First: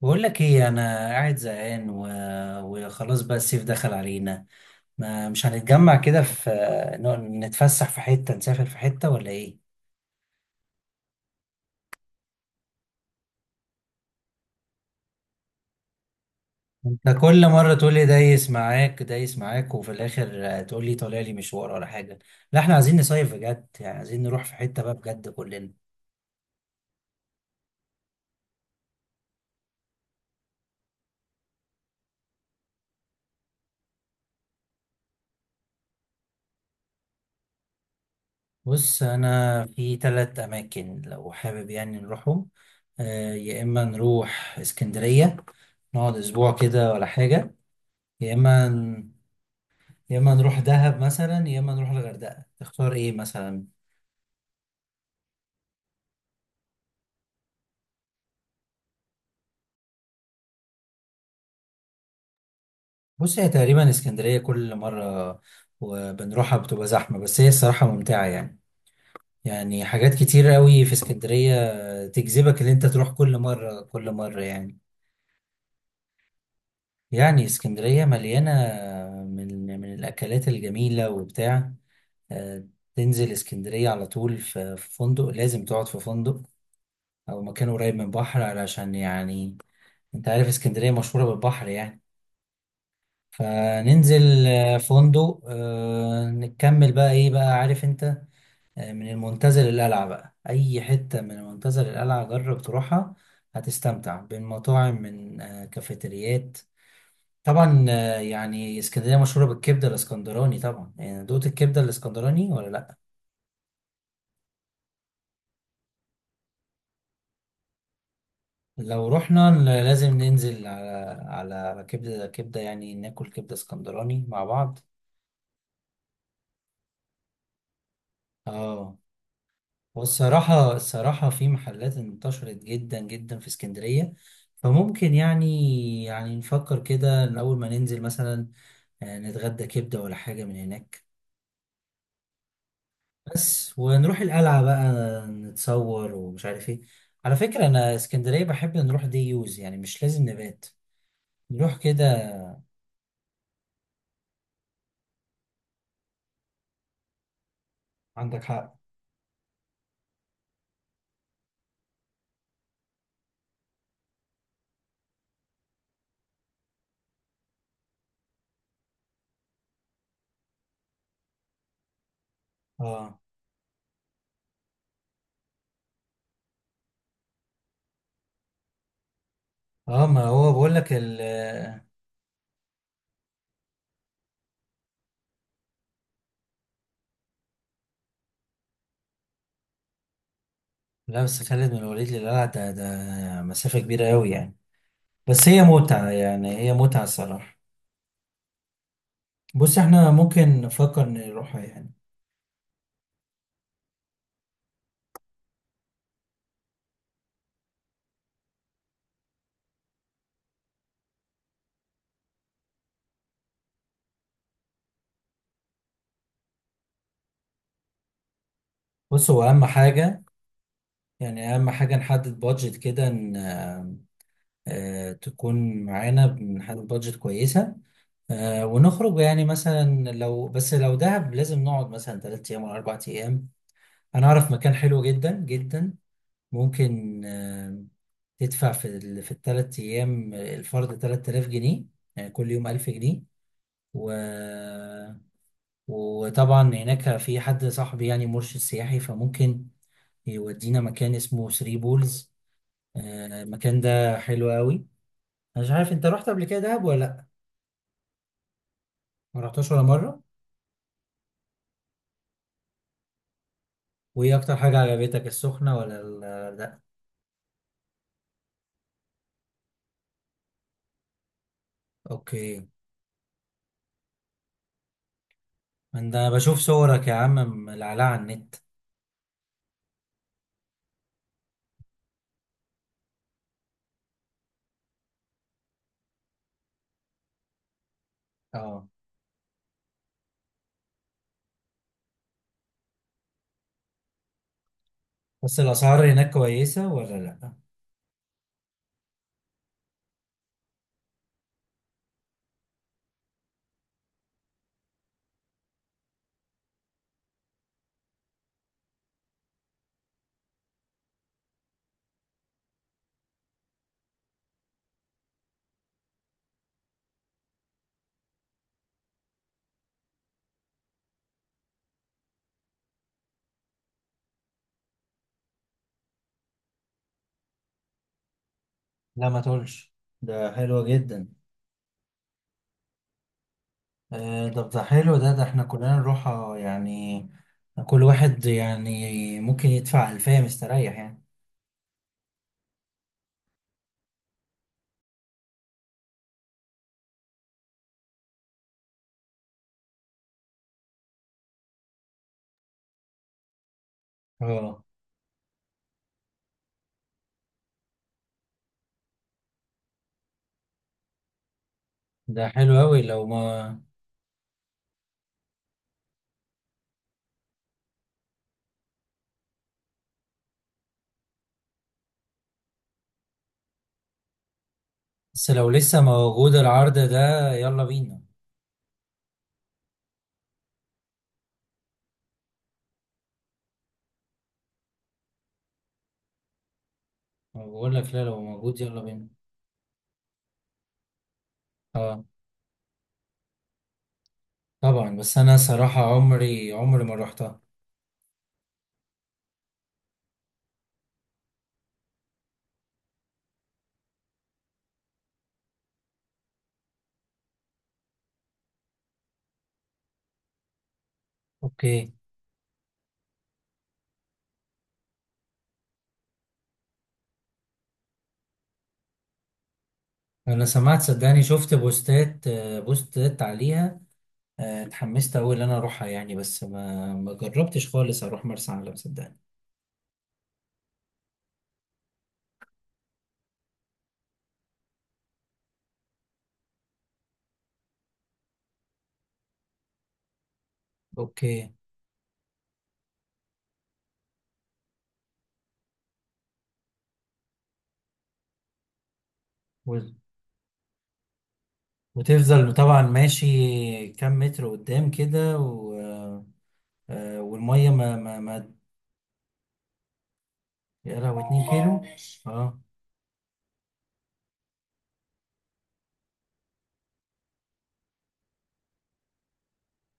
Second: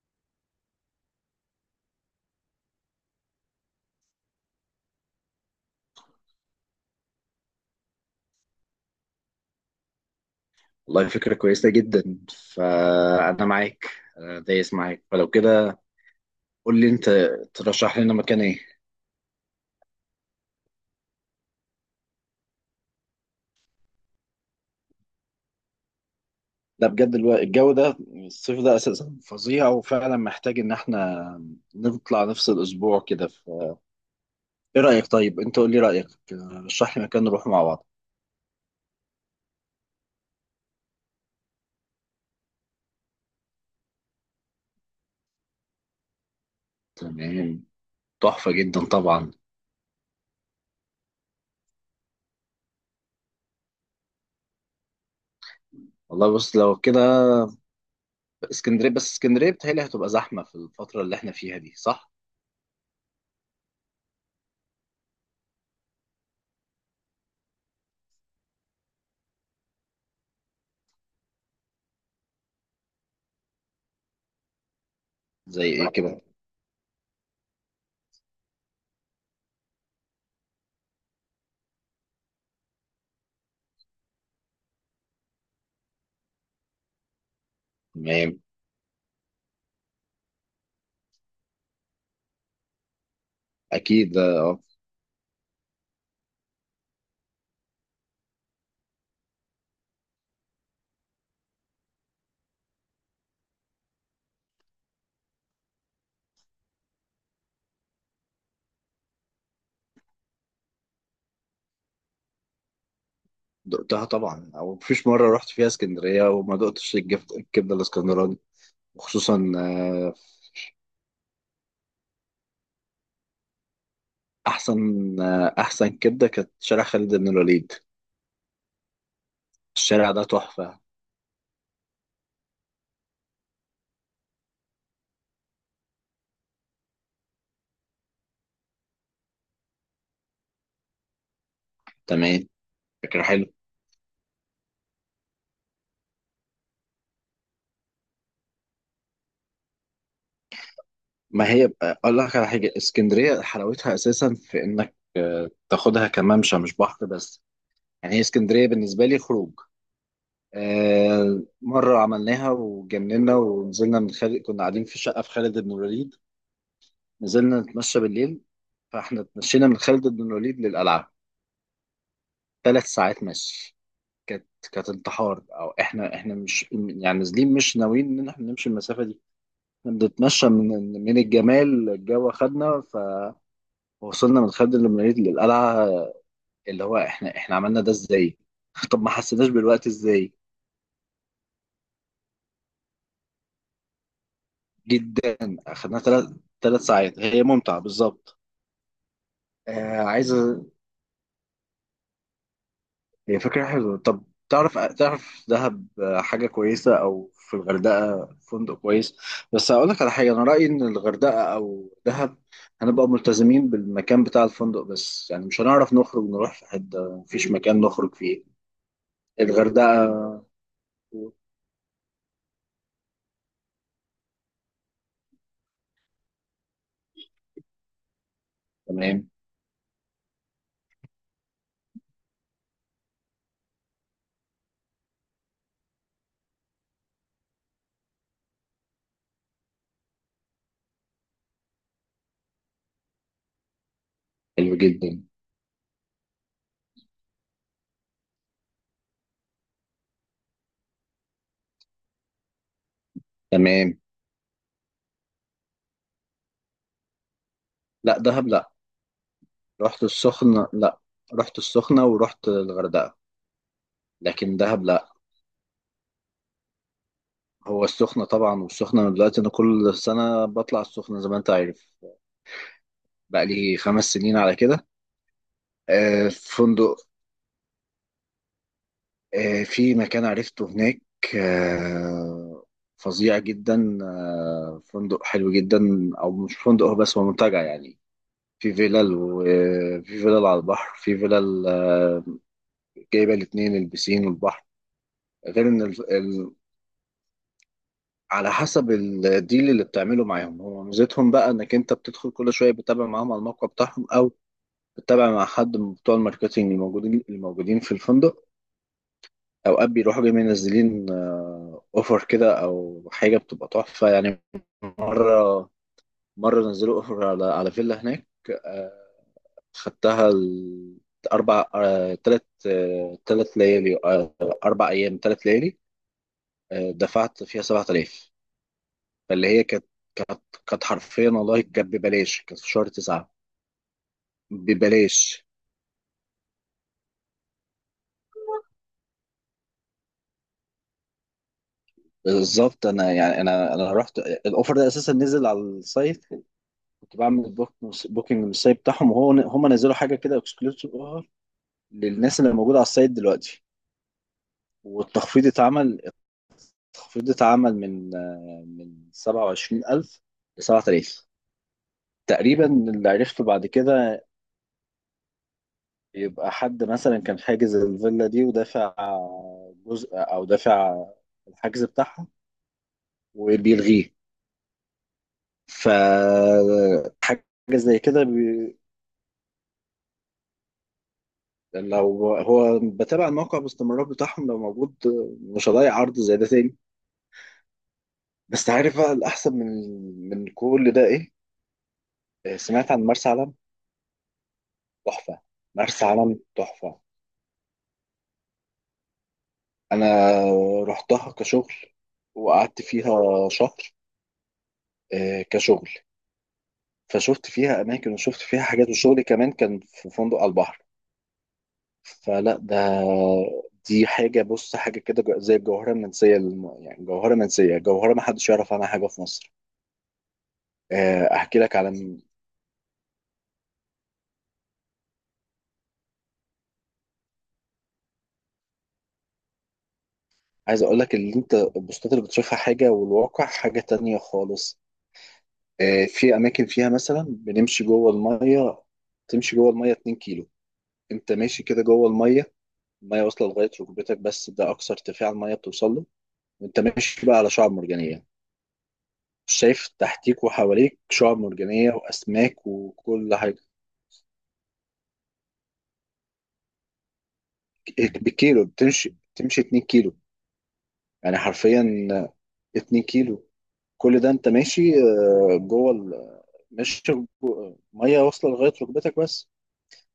بقول لك ايه؟ انا قاعد زهقان وخلاص بقى الصيف دخل علينا. ما مش هنتجمع كده في، نتفسح في حتة، نسافر في حتة ولا ايه؟ والله فكرة كويسة جدا، فأنا معاك. أنا دايس معاك، فلو كده قول لي انت أنت، كل مرة تقول ترشح لي لنا مكان دايس إيه؟ معاك دايس معاك، وفي الاخر تقول لي طالع لي مشوار ولا حاجة. لا احنا عايزين نصيف بجد، يعني عايزين نروح في حتة بقى بجد كلنا. لا بجد الجو ده، الصيف ده أساسا فظيع، وفعلا محتاج إن إحنا نطلع نفصل أسبوع كده. فإيه رأيك طيب؟ أنت قول لي رأيك، رشح لي مكان نروح مع بعض. بص انا في ثلاث اماكن لو حابب يعني نروحهم. يا اما نروح اسكندرية، نقعد اسبوع كده ولا حاجة. تمام، يا تحفة اما جدا طبعا. يا اما نروح دهب مثلا، يا اما نروح الغردقه. تختار ايه مثلا؟ والله بص، لو كده اسكندرية. بس اسكندرية بتهيألي هتبقى زحمة في الفترة اللي إحنا فيها دي، صح؟ بص هي تقريبا اسكندريه كل مره وبنروحها بتبقى زحمه، بس هي الصراحه ممتعه يعني. يعني حاجات كتير قوي في اسكندريه تجذبك ان انت تروح كل مره كل مره يعني. زي إيه كده؟ يعني اسكندريه مليانه من الاكلات الجميله وبتاع. آه، تنزل اسكندريه على طول في فندق، لازم تقعد في فندق او مكان قريب من تمام، بحر علشان يعني انت عارف اسكندريه مشهوره بالبحر يعني. أكيد فننزل آه. فندق، نكمل بقى ايه بقى، عارف انت. من المنتزه للقلعة بقى، اي حتة من المنتزه للقلعة جرب تروحها، هتستمتع بين مطاعم، من كافيتريات. طبعا، يعني اسكندرية مشهورة بالكبدة الاسكندراني طبعا. يعني دوقت الكبدة الاسكندراني ولا لا؟ دقتها طبعا، او مفيش مره رحت فيها اسكندريه وما دقتش الكبده الاسكندراني. لو رحنا، وخصوصا لازم ننزل على كبدة، يعني ناكل كبدة اسكندراني مع بعض. احسن. احسن كبده كانت شارع خالد بن الوليد، اه. الشارع ده والصراحة تحفه. الصراحة في محلات انتشرت جدا جدا في اسكندرية. فممكن يعني نفكر كده إن أول ما ننزل مثلا، نتغدى كبدة ولا حاجة من هناك. تمام، فكره حلو. بس ونروح القلعة بقى، نتصور ومش عارف ايه. على فكرة أنا اسكندرية بحب نروح دي يوز، يعني مش لازم نبات. ما هي بقى- نروح كده. اقول لك على حاجه، اسكندريه حلاوتها اساسا في انك تاخدها كممشى مش بحر بس. يعني هي عندك اسكندريه حق. بالنسبه لي خروج. مره عملناها وجننا ونزلنا من خالد، كنا قاعدين في شقه في خالد بن الوليد، نزلنا نتمشى بالليل، فاحنا اتمشينا من خالد بن الوليد للقلعه، ثلاث اه ساعات مشي. كانت، كانت انتحار. او احنا مش يعني نازلين مش ناويين ان احنا نمشي المسافه دي. احنا اه. ما بنتمشى، هو بقول لك من الجمال الجو خدنا، فوصلنا من خالد بن الوليد للقلعه، اللي هو احنا عملنا ده ازاي. طب ما حسيناش بالوقت ازاي. لا، بس خالد من الوليد للقلعة ده ده مسافة كبيرة أوي يعني. جدا، بس هي اخدنا متعة، ثلاث يعني هي ثلاث متعة ساعات، هي الصراحة. ممتعه بالظبط. بص آه احنا عايز، ممكن نفكر نروح يعني. هي فكرة حلوة. طب تعرف دهب حاجة كويسة، أو في الغردقة فندق كويس. بس هقول لك على حاجة، أنا رأيي إن الغردقة أو دهب هنبقى ملتزمين بالمكان بتاع الفندق بس، يعني مش هنعرف نخرج نروح في حتة، مفيش مكان نخرج فيه. بص هو اهم حاجة، الغردقة. يعني اهم حاجة نحدد بادجت كده ان تكون معانا، بنحدد بادجت كويسة. ونخرج تمام. يعني. مثلا لو بس لو دهب، لازم نقعد مثلا 3 ايام ولا 4 ايام. انا اعرف مكان حلو جدا جدا، ممكن تدفع في ال3 ايام الفرد 3000 جنيه، يعني كل يوم 1000 جنيه. و حلو جدا. وطبعا هناك في حد صاحبي يعني مرشد سياحي، فممكن يودينا مكان اسمه ثري بولز. المكان تمام. ده حلو قوي. انا مش عارف انت رحت قبل كده دهب ولا لا؟ لا، دهب لا. ما رحتش ولا رحت مره؟ السخنة، لا رحت السخنة ورحت الغردقة. وايه اكتر لكن حاجه دهب لا. عجبتك، السخنه ولا لا؟ هو السخنة طبعا، والسخنة من دلوقتي أنا كل سنة بطلع السخنة زي ما أنت عارف، اوكي. بقى لي خمس سنين على كده. انا في بشوف فندق، صورك يا عم ملعلعه على النت. في مكان عرفته هناك. آه، فظيع جدا، فندق حلو جدا، او مش فندق هو، بس هو منتجع يعني. في اه. فيلل، وفي فيلل على البحر، في فيلل جايبه الاثنين، البسين والبحر. بس غير ان الاسعار هناك كويسه ولا لا؟ على حسب الديل اللي بتعمله معاهم. هو ميزتهم بقى انك انت بتدخل كل شويه بتتابع معاهم على الموقع بتاعهم، او بتتابع مع حد من بتوع الماركتينج الموجودين، في الفندق. اوقات بيروحوا جاي منزلين اوفر كده او حاجه، بتبقى تحفه يعني. مره مره نزلوا اوفر على فيلا هناك. آه، خدتها اربع، ثلاث ثلاث ليالي، اربع ايام ثلاث ليالي. دفعت فيها 7000. لا ما فاللي هي كانت، تقولش. كانت ده كانت حلوه جدا. حرفيا والله كانت ببلاش، كانت في شهر تسعة. طب ده حلو، ده ده ببلاش احنا كلنا نروح يعني، كل واحد يعني ممكن يدفع ألفية مستريح يعني. بالظبط. انا يعني انا رحت الاوفر ده اساسا نزل على السايت، كنت بعمل بوك، بوكينج من السايت بتاعهم، وهو هم نزلوا حاجه كده اكسكلوسيف للناس اللي موجوده على السايت دلوقتي. اه. والتخفيض اتعمل، التخفيض اتعمل من من 27,000 ل 7000 ده تقريبا، حلو أوي. اللي لو عرفته بعد ما، كده يبقى حد مثلا كان حاجز الفيلا دي ودافع جزء، او دافع الحجز بتاعها وبيلغيه. بس لو لسه موجود العرض فحاجه ده يلا زي بينا. كده لو هو بتابع الموقع باستمرار بتاعهم، لو موجود مش هضيع عرض زي ده تاني. أنا بقول لك، لا لو بس موجود يلا عارف بقى بينا. الأحسن من كل ده إيه؟ اه سمعت عن مرسى علم. طبعا، بس تحفة، أنا صراحة مرسى علم عمري عمري تحفة. ما روحتها. أنا رحتها كشغل، وقعدت فيها شهر، كشغل، فشفت فيها أماكن، وشفت فيها حاجات، وشغلي كمان كان في فندق على البحر. اوكي. فلا ده، دي حاجة، بص حاجة كده زي الجوهرة المنسية، يعني جوهرة منسية، جوهرة محدش يعرف عنها حاجة في مصر. أنا سمعت صدقني، احكي شفت لك على بوستات عليها. اتحمست أوي إن أنا أروحها يعني، بس ما جربتش خالص أروح مرسى علم صدقني. عايز اقول لك، اللي انت البوستات اللي بتشوفها حاجه، والواقع حاجه تانية خالص. في اماكن فيها مثلا بنمشي جوه الميه، تمشي جوه الميه 2 كيلو. انت ماشي اوكي. كده جوه الميه، الميه واصله لغايه ركبتك بس، ده اقصى ارتفاع الميه بتوصل له. وانت ماشي بقى على شعاب مرجانيه، شايف تحتيك وحواليك شعاب مرجانيه واسماك وتفضل طبعا وكل حاجه. ماشي كام متر قدام كده و... آه، آه، والميه بالكيلو ما. بتمشي، تمشي 2 كيلو، يا يعني لهوي، 2 حرفيا كيلو. اه. 2 كيلو. كل ده انت ماشي جوه مش، ميه واصله لغايه ركبتك بس.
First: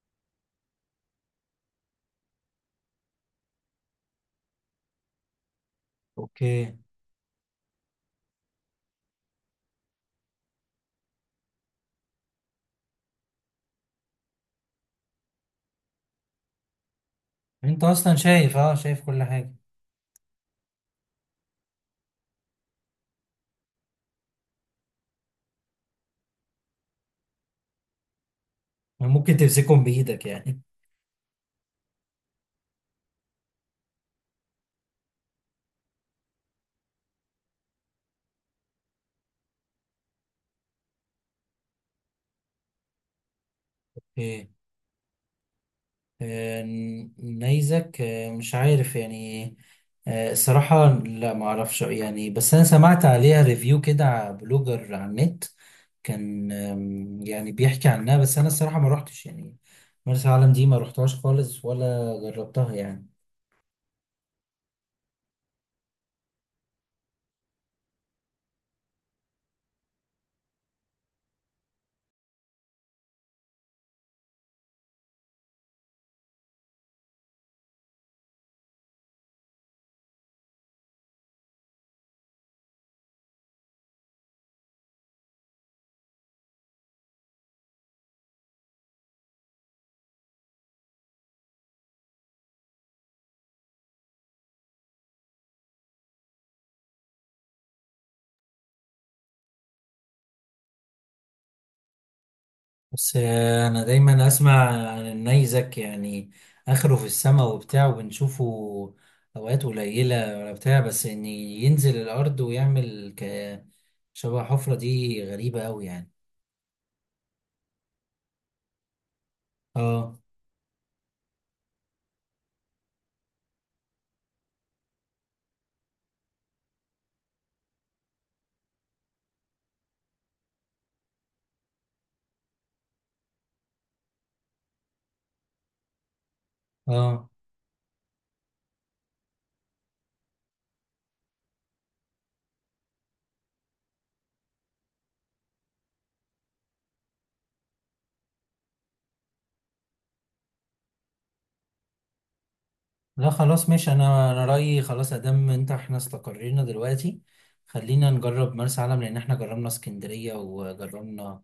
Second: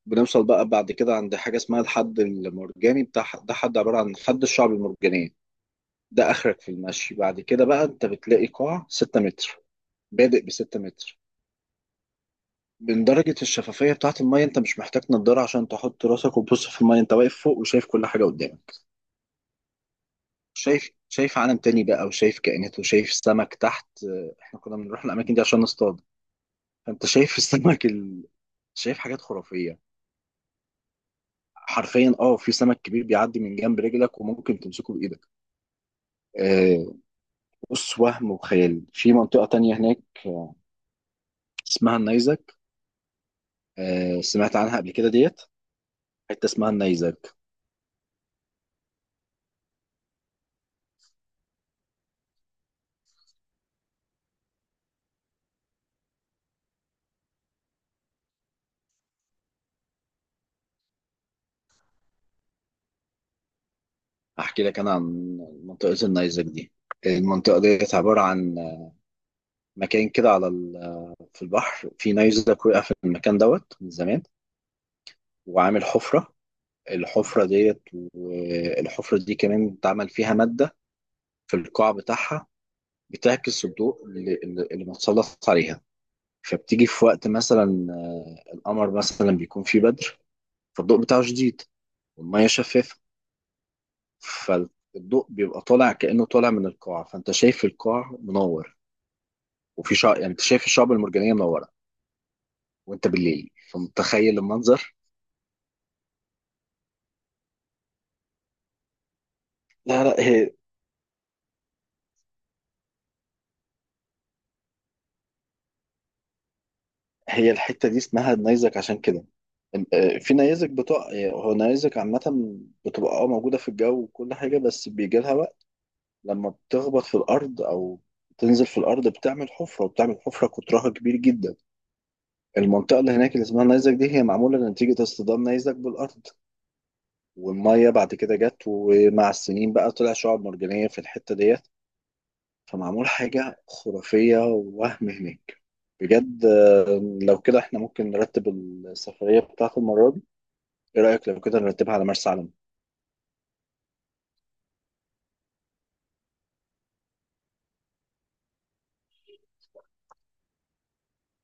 بنوصل بقى بعد كده عند حاجه اسمها الحد المرجاني بتاع ده، حد عباره عن حد الشعب المرجانيه. ده اخرك في اوكي. المشي، بعد كده بقى انت بتلاقي قاع 6 متر، بادئ ب 6 متر. من درجه الشفافيه بتاعه الميه، انت مش محتاج نضاره عشان تحط راسك وتبص في الميه، انت واقف فوق انت وشايف كل اصلا حاجه شايف، قدامك. شايف كل حاجه. شايف عالم تاني بقى، وشايف كائنات، وشايف سمك تحت. احنا كنا بنروح الاماكن دي عشان نصطاد. فانت شايف السمك ال… شايف حاجات ممكن خرافيه. تمسكهم بايدك يعني. حرفيا اه، في سمك كبير بيعدي من جنب رجلك، وممكن تمسكه بايدك. آه، بص وهم وخيال في منطقه تانية هناك، آه، اسمها النيزك. اوكي. سمعت عنها قبل كده ديت، حته آه، اسمها النيزك. نيزك، مش عارف يعني. الصراحة لا، ما اعرفش يعني، بس انا سمعت عليها ريفيو كده على بلوجر على النت. كان يعني بيحكي عنها، بس انا الصراحة ما روحتش يعني. مرسى علم دي ما روحتهاش خالص ولا جربتها يعني. احكي لك انا عن منطقه النيزك دي. المنطقه ديت عباره عن مكان كده على في البحر، في نيزك وقع في المكان دوت من زمان، وعامل حفره. الحفره ديت، والحفره دي كمان اتعمل فيها ماده في القاع بتاعها، بتعكس الضوء اللي متسلط عليها. فبتيجي في وقت مثلا القمر مثلا بيكون فيه بدر، فالضوء بتاعه شديد، والمية شفافة، فالضوء بيبقى طالع كأنه طالع من القاع، فأنت شايف القاع منور. وفي شع… يعني أنت شايف الشعب المرجانية منورة، وأنت بس بالليل، انا دايما فمتخيل اسمع المنظر. عن النيزك، يعني اخره في السماء وبتاع وبنشوفه اوقات لا قليله لا ولا هي، بتاع، بس ان ينزل الارض ويعمل شبه حفره دي، غريبه قوي يعني. هي الحتة دي اسمها النيزك عشان كده اه في نيزك بتوع، هو نيزك عامة بتبقى اه موجودة في الجو وكل حاجة، بس بيجي لها وقت لما بتخبط في الارض او تنزل في الارض بتعمل حفره، وبتعمل حفره قطرها كبير جدا. المنطقه اللي هناك اللي اسمها النيزك دي هي معموله نتيجه اصطدام نيزك بالارض، اه. والميه بعد كده جت، ومع السنين بقى طلع شعاب مرجانيه في الحته ديت. فمعمول حاجه خرافيه ووهم هناك بجد. لو كده احنا ممكن نرتب السفريه بتاعت المره دي، ايه رايك لو كده نرتبها على مرسى علم؟ لا خلاص ماشي. انا رايي خلاص، ادام انت احنا استقرينا دلوقتي خلينا نجرب مرسى علم، لان احنا جربنا اسكندريه وجربنا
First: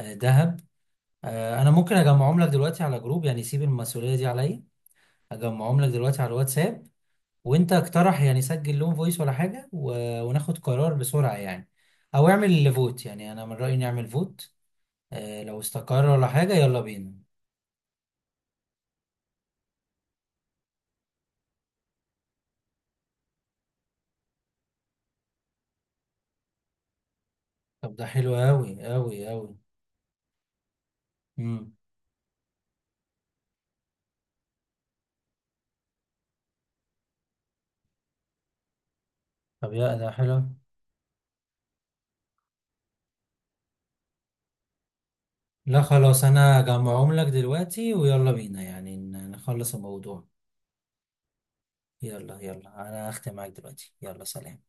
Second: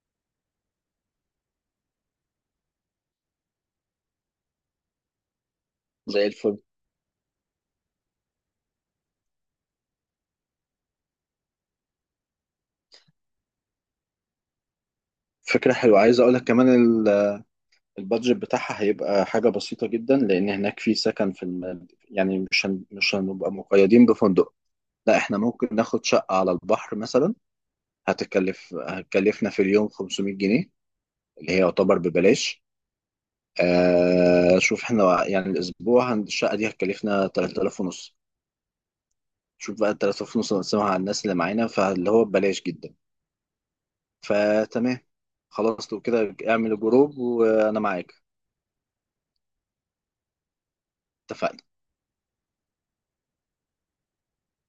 دهب. انا ممكن اجمعهم لك دلوقتي على جروب، يعني سيب المسؤوليه دي عليا، اجمعهم لك دلوقتي زي على الفل. الواتساب. وانت اقترح، يعني سجل لهم فويس ولا حاجة وناخد قرار بسرعة يعني. او اعمل فوت، يعني انا من رأيي نعمل فوت. لو فكره حلوه، استقر عايز ولا اقول لك حاجة كمان، يلا بينا. البادجت بتاعها هيبقى حاجة بسيطة جدا، لأن هناك في سكن في الم… يعني مش هن… مش هنبقى مقيدين بفندق، لا احنا ممكن ناخد شقة على البحر مثلا. طب ده حلو اوي هتكلف، اوي هتكلفنا اوي. في اليوم 500 جنيه، اللي هي مم. يعتبر ببلاش. آه… شوف احنا يعني الأسبوع الشقة دي هتكلفنا 3000 ونص، طب شوف يا بقى ده 3000 حلو. ونص نقسمها على الناس اللي معانا، فاللي هو ببلاش جدا. فتمام، لا خلاص لو خلاص، كده انا اعمل هجمعهم جروب لك وأنا دلوقتي معاك. ويلا بينا يعني نخلص الموضوع. اتفقنا. يلا يلا، انا هختم معاك دلوقتي، يلا سلام.